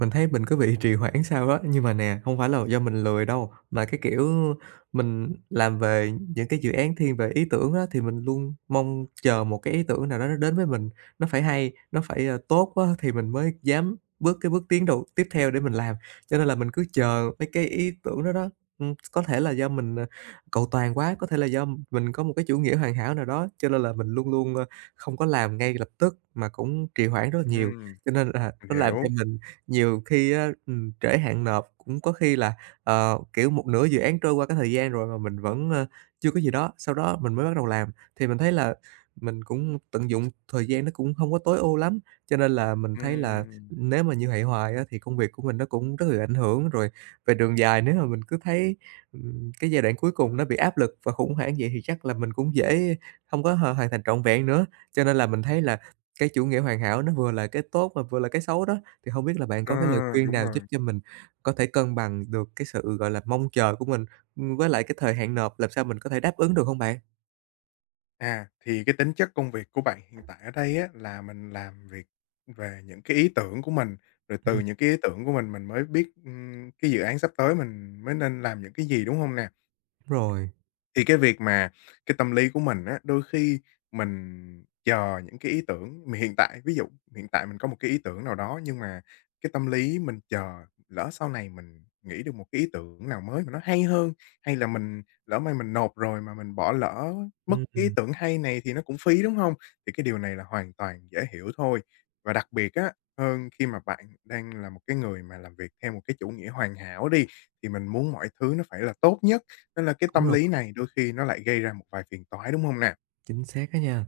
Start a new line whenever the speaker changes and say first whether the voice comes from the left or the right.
right: Mình thấy mình cứ bị trì hoãn sao á, nhưng mà nè, không phải là do mình lười đâu, mà cái kiểu mình làm về những cái dự án thiên về ý tưởng á, thì mình luôn mong chờ một cái ý tưởng nào đó nó đến với mình, nó phải hay, nó phải, tốt á thì mình mới dám bước cái bước tiến đầu tiếp theo để mình làm. Cho nên là mình cứ chờ mấy cái ý tưởng đó đó, có thể là do mình, cầu toàn quá, có thể là do mình có một cái chủ nghĩa hoàn hảo nào đó, cho nên là mình luôn luôn, không có làm ngay lập tức mà cũng trì hoãn rất là nhiều.
left: Ừm,
right: Cho nên là
left: mình
right: nó làm cho
left: hiểu.
right: mình nhiều khi á, trễ hạn nộp, cũng có khi là, kiểu, một nửa dự án trôi qua cái thời gian rồi mà mình vẫn, chưa có gì đó, sau đó mình mới bắt đầu làm. Thì mình thấy là mình cũng tận dụng thời gian nó cũng không có tối ưu lắm, cho nên là mình thấy là
left: Ừm,
right: nếu mà như vậy hoài á, thì công việc của mình nó cũng rất là ảnh hưởng. Rồi về đường dài nếu mà mình cứ thấy, cái giai đoạn cuối cùng nó bị áp lực và khủng hoảng vậy thì chắc là mình cũng dễ không có hoàn hoàn thành trọn vẹn nữa. Cho nên là mình thấy là cái chủ nghĩa hoàn hảo nó vừa là cái tốt mà vừa là cái xấu đó. Thì không biết là bạn
left: ờ,
right: có cái lời khuyên
left: Đúng
right: nào giúp
left: rồi.
right: cho mình có thể cân bằng được cái sự, gọi là, mong chờ của mình, với lại cái thời hạn nộp làm sao mình có thể đáp ứng được hông bạn?
left: Thì cái tính chất công việc của bạn hiện tại ở đây á, là mình làm việc về những cái ý tưởng của mình, rồi
right: Ừm,
left: từ những cái ý tưởng của mình mới biết, cái dự án sắp tới mình mới nên làm những cái gì, đúng hông nè?
right: đúng rồi,
left: Thì cái việc mà cái tâm lý của mình á, đôi khi mình chờ những cái ý tưởng mà hiện tại ví dụ hiện tại mình có một cái ý tưởng nào đó nhưng mà cái tâm lý mình chờ lỡ sau này mình nghĩ được một cái ý tưởng nào mới mà nó hay hơn, hay là mình lỡ may mình nộp rồi mà mình bỏ lỡ mất cái ý
right: ừm,
left: tưởng hay này thì nó cũng phí, đúng không? Thì cái điều này là hoàn toàn dễ hiểu thôi. Và đặc biệt á, hơn khi mà bạn đang là một cái người mà làm việc theo một cái chủ nghĩa hoàn hảo đi, thì mình muốn mọi thứ nó phải là tốt nhất. Nên là cái
right: đúng
left: tâm
right: rồi,
left: lý này đôi khi nó lại gây ra một vài phiền toái, đúng không nè?
right: chính xác á nha.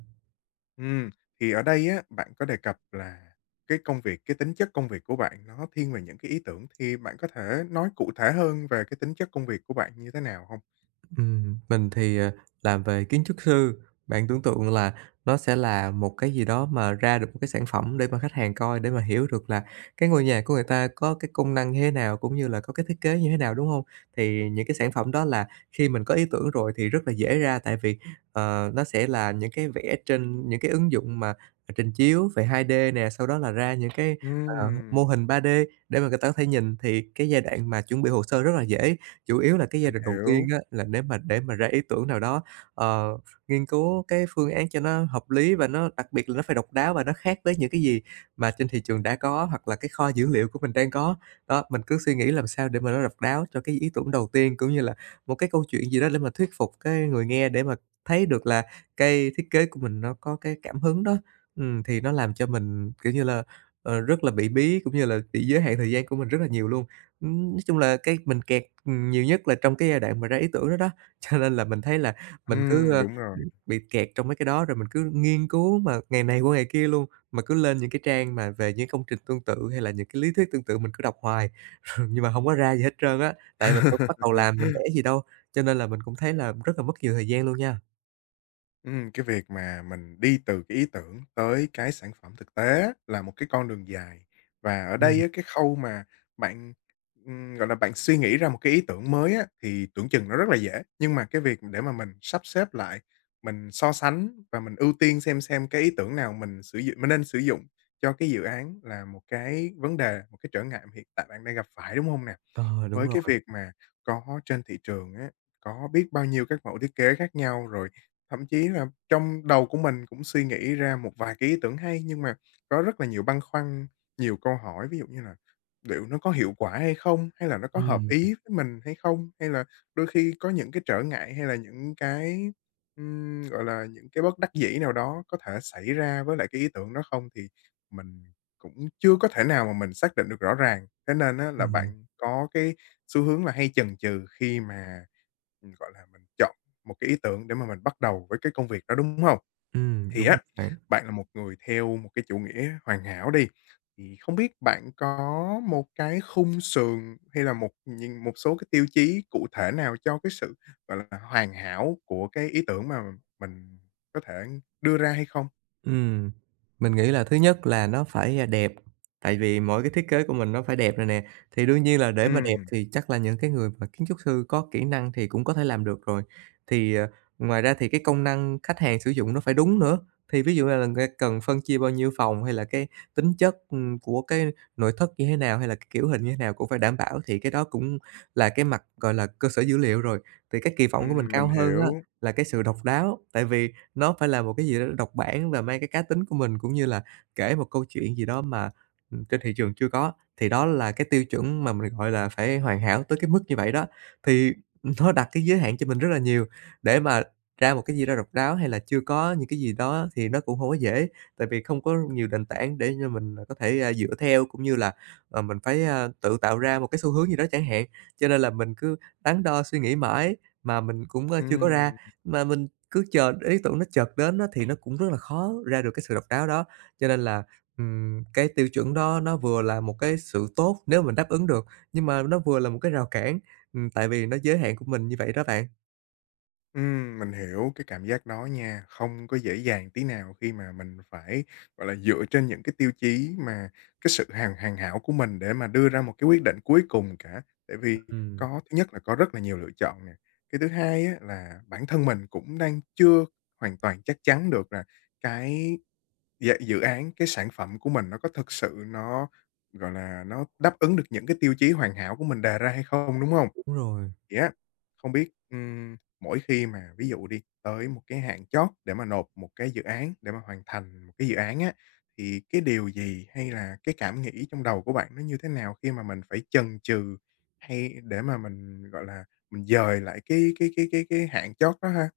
left: Ừm, thì ở đây á, bạn có đề cập là cái công việc cái tính chất công việc của bạn nó thiên về những cái ý tưởng, thì bạn có thể nói cụ thể hơn về cái tính chất công việc của bạn như thế nào không?
right: Mình thì, làm về kiến trúc sư, bạn tưởng tượng là nó sẽ là một cái gì đó mà ra được một cái sản phẩm để mà khách hàng coi, để mà hiểu được là cái ngôi nhà của người ta có cái công năng như thế nào, cũng như là có cái thiết kế như thế nào, đúng không? Thì những cái sản phẩm đó là khi mình có ý tưởng rồi thì rất là dễ ra, tại vì, nó sẽ là những cái vẽ trên những cái ứng dụng mà trình chiếu về 2D nè, sau đó là ra những cái, ờ, mô
left: Ừm,
right: hình 3D để mà người ta có thể nhìn, thì cái giai đoạn mà chuẩn bị hồ sơ rất là dễ. Chủ yếu là cái giai
left: mình
right: đoạn đầu tiên
left: hiểu.
right: á, là nếu mà để mà ra ý tưởng nào đó, ờ, nghiên cứu cái phương án cho nó hợp lý và nó đặc biệt là nó phải độc đáo và nó khác với những cái gì mà trên thị trường đã có, hoặc là cái kho dữ liệu của mình đang có. Đó, mình cứ suy nghĩ làm sao để mà nó độc đáo cho cái ý tưởng đầu tiên, cũng như là một cái câu chuyện gì đó để mà thuyết phục cái người nghe để mà thấy được là cái thiết kế của mình nó có cái cảm hứng đó. Thì nó làm cho mình, kiểu như là, rất là bị bí, cũng như là bị giới hạn thời gian của mình rất là nhiều luôn. Nói chung là cái mình kẹt, nhiều nhất là trong cái giai đoạn mà ra ý tưởng đó đó, cho nên là mình thấy là mình cứ,
left: Đúng rồi.
right: bị kẹt trong mấy cái đó, rồi mình cứ nghiên cứu mà ngày này qua ngày kia luôn. Mà cứ lên những cái trang mà về những công trình tương tự hay là những cái lý thuyết tương tự mình cứ đọc hoài, rồi nhưng mà hông có ra gì hết trơn á, tại mình đâu có bắt đầu làm, mình vẽ gì đâu, cho nên là mình cũng thấy là rất là mất nhiều thời gian luôn nha.
left: Cái việc mà mình đi từ cái ý tưởng tới cái sản phẩm thực tế á, là một cái con đường dài. Và ở đây
right: Ừm,
left: á, cái khâu mà bạn, gọi là, bạn suy nghĩ ra một cái ý tưởng mới á, thì tưởng chừng nó rất là dễ, nhưng mà cái việc để mà mình sắp xếp lại, mình so sánh và mình ưu tiên xem cái ý tưởng nào mình sử dụng mình nên sử dụng cho cái dự án là một cái vấn đề, một cái trở ngại mà hiện tại bạn đang gặp phải, đúng không nè?
right: ờ, đúng
left: Với
right: rồi.
left: cái việc mà có trên thị trường á, có biết bao nhiêu các mẫu thiết kế khác nhau rồi, thậm chí là trong đầu của mình cũng suy nghĩ ra một vài cái ý tưởng hay, nhưng mà có rất là nhiều băn khoăn, nhiều câu hỏi, ví dụ như là liệu nó có hiệu quả hay không? Hay là nó có hợp
right: Ừm.
left: ý với mình hay không? Hay là đôi khi có những cái trở ngại hay là những cái, gọi là, những cái bất đắc dĩ nào đó có thể xảy ra với lại cái ý tưởng đó không? Thì mình cũng chưa có thể nào mà mình xác định được rõ ràng. Thế nên á là
right: Đúng rồi,
left: bạn có cái xu hướng là hay chần chừ khi mà, gọi là, mình chọn một cái ý tưởng để mà mình bắt đầu với cái công việc đó, đúng hông? Thì
right: đúng rồi
left: á,
right: bạn.
left: bạn là một người theo một cái chủ nghĩa hoàn hảo đi, thì không biết bạn có một cái khung sườn hay là một nhìn một số cái tiêu chí cụ thể nào cho cái sự, gọi là, hoàn hảo của cái ý tưởng mà mình có thể đưa ra hay không?
right: Ừm, mình nghĩ là thứ nhất là nó phải, đẹp, tại vì mỗi cái thiết kế của mình nó phải đẹp rồi nè. Thì đương nhiên là để mà đẹp
left: Ừm,
right: thì chắc là những cái người mà kiến trúc sư có kỹ năng thì cũng có thể làm được rồi. Thì, ờ, Ngoài ra thì cái công năng khách hàng sử dụng nó phải đúng nữa, thì ví dụ là người cần phân chia bao nhiêu phòng hay là cái tính chất, của cái nội thất như thế nào, hay là cái kiểu hình như thế nào cũng phải đảm bảo, thì cái đó cũng là cái mặt, gọi là, cơ sở dữ liệu rồi. Thì cái kỳ vọng của mình cao
left: mình
right: hơn á
left: hiểu.
right: là cái sự độc đáo, tại vì nó phải là một cái gì đó độc bản và mang cái cá tính của mình, cũng như là kể một câu chuyện gì đó mà, trên thị trường chưa có, thì đó là cái tiêu chuẩn mà mình, gọi là, phải hoàn hảo tới cái mức như vậy đó. Thì nó đặt cái giới hạn cho mình rất là nhiều, để mà ra một cái gì đó độc đáo hay là chưa có những cái gì đó thì nó cũng không có dễ, tại vì không có nhiều nền tảng để cho mình có thể, dựa theo, cũng như là, mình phải, tự tạo ra một cái xu hướng gì đó chẳng hạn. Cho nên là mình cứ đắn đo suy nghĩ mãi mà mình cũng, chưa có ra,
left: Ừm.
right: mà mình cứ chờ ý tưởng nó chợt đến á, thì nó cũng rất là khó ra được cái sự độc đáo đó. Cho nên là, cái tiêu chuẩn đó nó vừa là một cái sự tốt nếu mình đáp ứng được, nhưng mà nó vừa là một cái rào cản, tại vì nó giới hạn của mình như vậy đó bạn.
left: Mình hiểu cái cảm giác đó nha, không có dễ dàng tí nào khi mà mình phải, gọi là, dựa trên những cái tiêu chí mà cái sự hoàn hoàn hảo của mình để mà đưa ra một cái quyết định cuối cùng cả. Tại vì
right: Ừm.
left: có thứ nhất là có rất là nhiều lựa chọn nè, cái thứ hai á là bản thân mình cũng đang chưa hoàn toàn chắc chắn được là cái dự án, cái sản phẩm của mình nó có thực sự nó, gọi là, nó đáp ứng được những cái tiêu chí hoàn hảo của mình đề ra hay không, đúng không?
right: Đúng rồi.
left: Thì á, không biết, mỗi khi mà ví dụ đi, tới một cái hạn chót để mà nộp một cái dự án, để mà hoàn thành một cái dự án á, thì cái điều gì hay là cái cảm nghĩ trong đầu của bạn nó như thế nào khi mà mình phải chần chừ hay để mà mình, gọi là, mình dời lại cái hạn chót đó ha?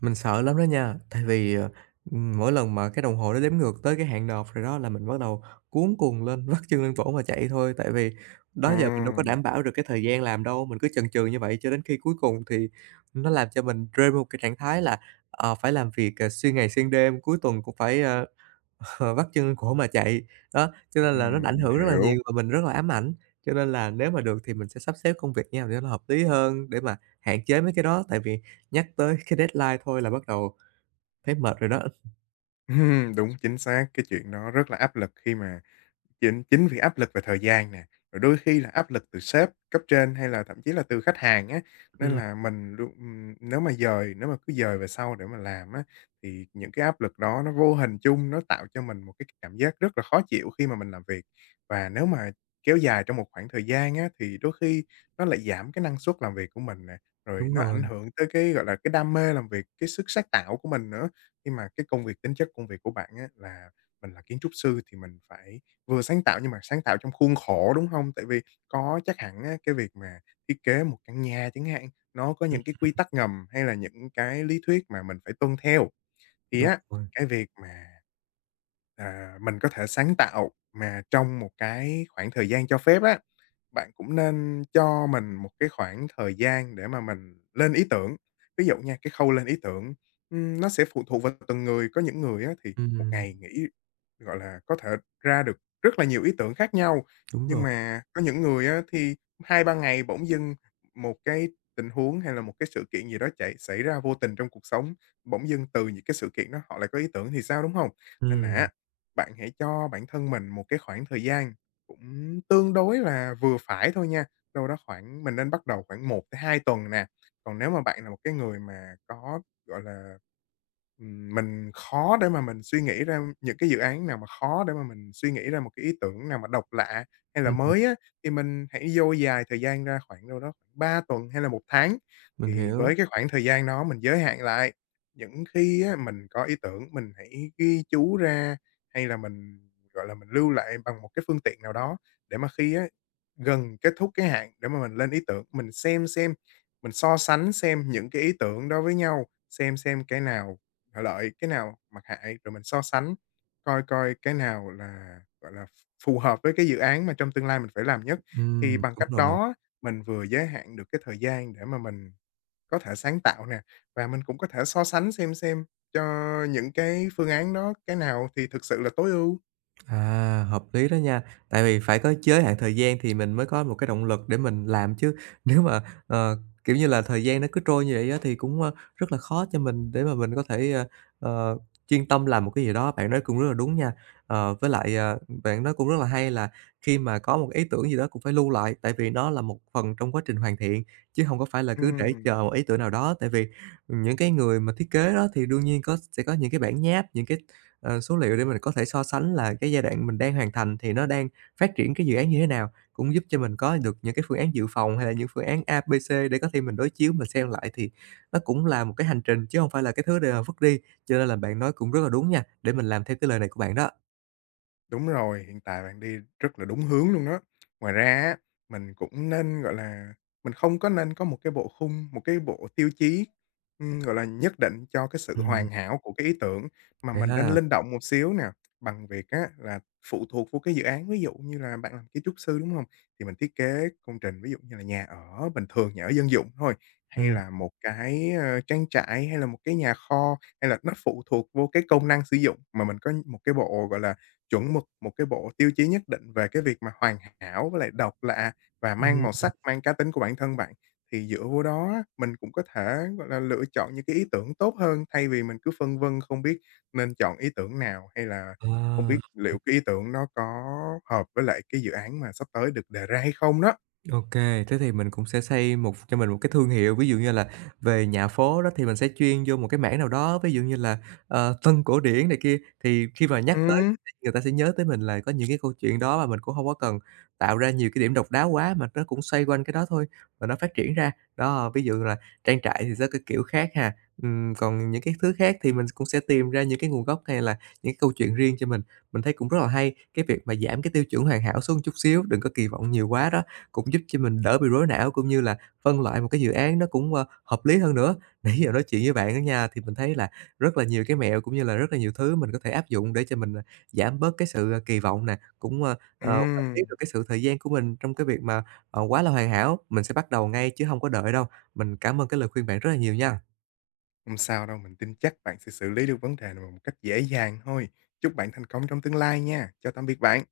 right: Mình sợ lắm đó nha, tại vì, mỗi lần mà cái đồng hồ nó đếm ngược tới cái hạn nộp rồi đó là mình bắt đầu cuống cuồng lên, vắt chân lên cổ mà chạy thôi. Tại vì đó giờ mình đâu có
left: Ừm,
right: đảm bảo được cái thời gian làm đâu, mình cứ chần chừ như vậy cho đến khi cuối cùng thì nó làm cho mình rơi vào một cái trạng thái là, phải làm việc, xuyên ngày xuyên đêm, cuối tuần cũng phải, vắt chân cổ mà chạy. Đó, cho nên là nó đã ảnh
left: mình
right: hưởng rất là
left: hiểu.
right: nhiều và mình rất là ám ảnh. Cho nên là nếu mà được thì mình sẽ sắp xếp công việc như nào để nó hợp lý hơn, để mà hạn chế mấy cái đó, tại vì nhắc tới cái deadline thôi là bắt đầu thấy mệt rồi đó.
left: Đúng, chính xác, cái chuyện đó rất là áp lực khi mà Chính chính vì áp lực về thời gian nè, rồi đôi khi là áp lực từ sếp, cấp trên hay là thậm chí là từ khách hàng á, nên
right: Ừm,
left: là mình luôn nếu mà cứ dời về sau để mà làm á, thì những cái áp lực đó nó vô hình chung nó tạo cho mình một cái cảm giác rất là khó chịu khi mà mình làm việc. Và nếu mà kéo dài trong một khoảng thời gian á, thì đôi khi nó lại giảm cái năng suất làm việc của mình nè, rồi
right: đúng
left: nó
right: rồi,
left: ảnh hưởng tới cái, gọi là, cái đam mê làm việc, cái sức sáng tạo của mình nữa. Khi mà cái công việc tính chất công việc của bạn á là mình là kiến trúc sư thì mình phải vừa sáng tạo nhưng mà sáng tạo trong khuôn khổ, đúng không? Tại vì có chắc hẳn á, cái việc mà thiết kế một căn nhà chẳng hạn, nó có
right: ừm,
left: những cái quy tắc ngầm hay là những cái lý thuyết mà mình phải tuân theo. Thì
right: đúng
left: á,
right: rồi,
left: cái việc mà, mình có thể sáng tạo mà trong một cái khoảng thời gian cho phép á, bạn cũng nên cho mình một cái khoảng thời gian để mà mình lên ý tưởng. Ví dụ nha, cái khâu lên ý tưởng, nó sẽ phụ thuộc vào từng người, có những người á thì một
right: ừm,
left: ngày nghĩ, gọi là, có thể ra được rất là nhiều ý tưởng khác nhau,
right: đúng
left: nhưng
right: rồi,
left: mà có những người á thì 2 3 ngày bỗng dưng một cái tình huống hay là một cái sự kiện gì đó chạy xảy ra vô tình trong cuộc sống, bỗng dưng từ những cái sự kiện đó họ lại có ý tưởng thì sao, đúng không? Nên là
right: ừm,
left: á, bạn hãy cho bản thân mình một cái khoảng thời gian cũng tương đối là vừa phải thôi nha, đâu đó khoảng mình nên bắt đầu khoảng 1 tới 2 tuần nè. Còn nếu mà bạn là một cái người mà có, gọi là ừm, mình khó để mà mình suy nghĩ ra những cái dự án nào mà khó để mà mình suy nghĩ ra một cái ý tưởng nào mà độc lạ hay là
right: ừm,
left: mới á, thì mình hãy dôi dài thời gian ra khoảng đâu đó khoảng 3 tuần hay là 1 tháng.
right: mình
left: Thì
right: hiểu,
left: với cái khoảng thời gian đó mình giới hạn lại, những khi á mình có ý tưởng mình hãy ghi chú ra hay là mình, gọi là, mình lưu lại bằng một cái phương tiện nào đó để mà khi á gần kết thúc cái hạn để mà mình lên ý tưởng, mình xem, mình so sánh xem những cái ý tưởng đó với nhau, xem cái nào lợi cái nào mặt hại, rồi mình so sánh coi coi cái nào là, gọi là, phù hợp với cái dự án mà trong tương lai mình phải làm nhất. Thì bằng
right: đúng
left: cách
right: rồi.
left: đó mình vừa giới hạn được cái thời gian để mà mình có thể sáng tạo nè, và mình cũng có thể so sánh xem cho những cái phương án đó cái nào thì thực sự là tối ưu.
right: À, hợp lý đó nha. Tại vì phải có giới hạn thời gian thì mình mới có một cái động lực để mình làm chứ. Nếu mà, ờ, kiểu như là, thời gian nó cứ trôi như vậy á thì cũng, rất là khó cho mình để mà mình có thể, ờ, chuyên tâm làm một cái gì đó. Bạn nói cũng rất là đúng nha. Với lại, bạn nói cũng rất là hay là khi mà có một ý tưởng gì đó cũng phải lưu lại, tại vì nó là một phần trong quá trình hoàn thiện, chứ không có phải là cứ để
left: Ừm.
right: chờ một ý tưởng nào đó. Tại vì những cái người mà thiết kế đó thì đương nhiên có sẽ có những cái bản nháp, những cái số liệu để mình có thể so sánh là cái giai đoạn mình đang hoàn thành thì nó đang phát triển cái dự án như thế nào, cũng giúp cho mình có được những cái phương án dự phòng hay là những phương án A, B, C để có thể mình đối chiếu, mình xem lại thì nó cũng là một cái hành trình chứ không phải là cái thứ để mà vứt đi. Cho nên là bạn nói cũng rất là đúng nha, để mình làm theo cái lời này của bạn đó.
left: Đúng rồi, hiện tại bạn đi rất là đúng hướng luôn đó. Ngoài ra á, mình cũng nên, gọi là, mình không có nên có một cái bộ khung, một cái bộ tiêu chí, gọi là, nhất định cho cái sự
right: Ừm,
left: hoàn hảo của cái ý tưởng, mà
right: vậy
left: mình nên
right: ha.
left: linh động một xíu nè, bằng việc á là phụ thuộc vô cái dự án. Ví dụ như là bạn làm kiến trúc sư, đúng không? Thì mình thiết kế công trình, ví dụ như là nhà ở bình thường, nhà ở dân dụng thôi, hay
right: Ừm,
left: là một cái, trang trại, hay là một cái nhà kho, hay là nó phụ thuộc vô cái công năng sử dụng, mà mình có một cái bộ, gọi là chuẩn mực một cái bộ tiêu chí nhất định về cái việc mà hoàn hảo với lại độc lạ và mang màu
right: ừm,
left: sắc, mang cá tính của bản thân bạn, thì dựa vô đó á, mình cũng có thể, gọi là, lựa chọn những cái ý tưởng tốt hơn thay vì mình cứ phân vân không biết nên chọn ý tưởng nào, hay là
right: ờ.
left: không biết liệu cái ý tưởng nó có hợp với lại cái dự án mà sắp tới được đề ra hay không đó.
right: OK, thế thì mình cũng sẽ xây một cho mình một cái thương hiệu, ví dụ như là về nhà phố đó thì mình sẽ chuyên vô một cái mảng nào đó, ví dụ như là, Tân cổ điển này kia, thì khi mà nhắc tới
left: Ừm,
right: người ta sẽ nhớ tới mình là có những cái câu chuyện đó mà mình cũng không có cần tạo ra nhiều cái điểm độc đáo quá, mà nó cũng xoay quanh cái đó thôi và nó phát triển ra. Đó, ví dụ là trang trại thì sẽ cái kiểu khác ha, còn những cái thứ khác thì mình cũng sẽ tìm ra những cái nguồn gốc hay là những cái câu chuyện riêng cho mình. Mình thấy cũng rất là hay, cái việc mà giảm cái tiêu chuẩn hoàn hảo xuống chút xíu, đừng có kỳ vọng nhiều quá đó cũng giúp cho mình đỡ bị rối não, cũng như là phân loại một cái dự án nó cũng, hợp lý hơn nữa. Nãy giờ nói chuyện với bạn á nha, thì mình thấy là rất là nhiều cái mẹo, cũng như là rất là nhiều thứ mình có thể áp dụng để cho mình, giảm bớt cái sự, kỳ vọng nè, cũng, quản lý
left: ừm,
right: được cái sự thời gian của mình trong cái việc mà, quá là hoàn hảo. Mình sẽ bắt đầu ngay chứ không có đợi đâu. Mình cảm ơn cái lời khuyên bạn rất là nhiều nha.
left: hông sao đâu, mình tin chắc bạn sẽ xử lý được vấn đề này một cách dễ dàng thôi. Chúc bạn thành công trong tương lai nha. Chào tạm biệt bạn.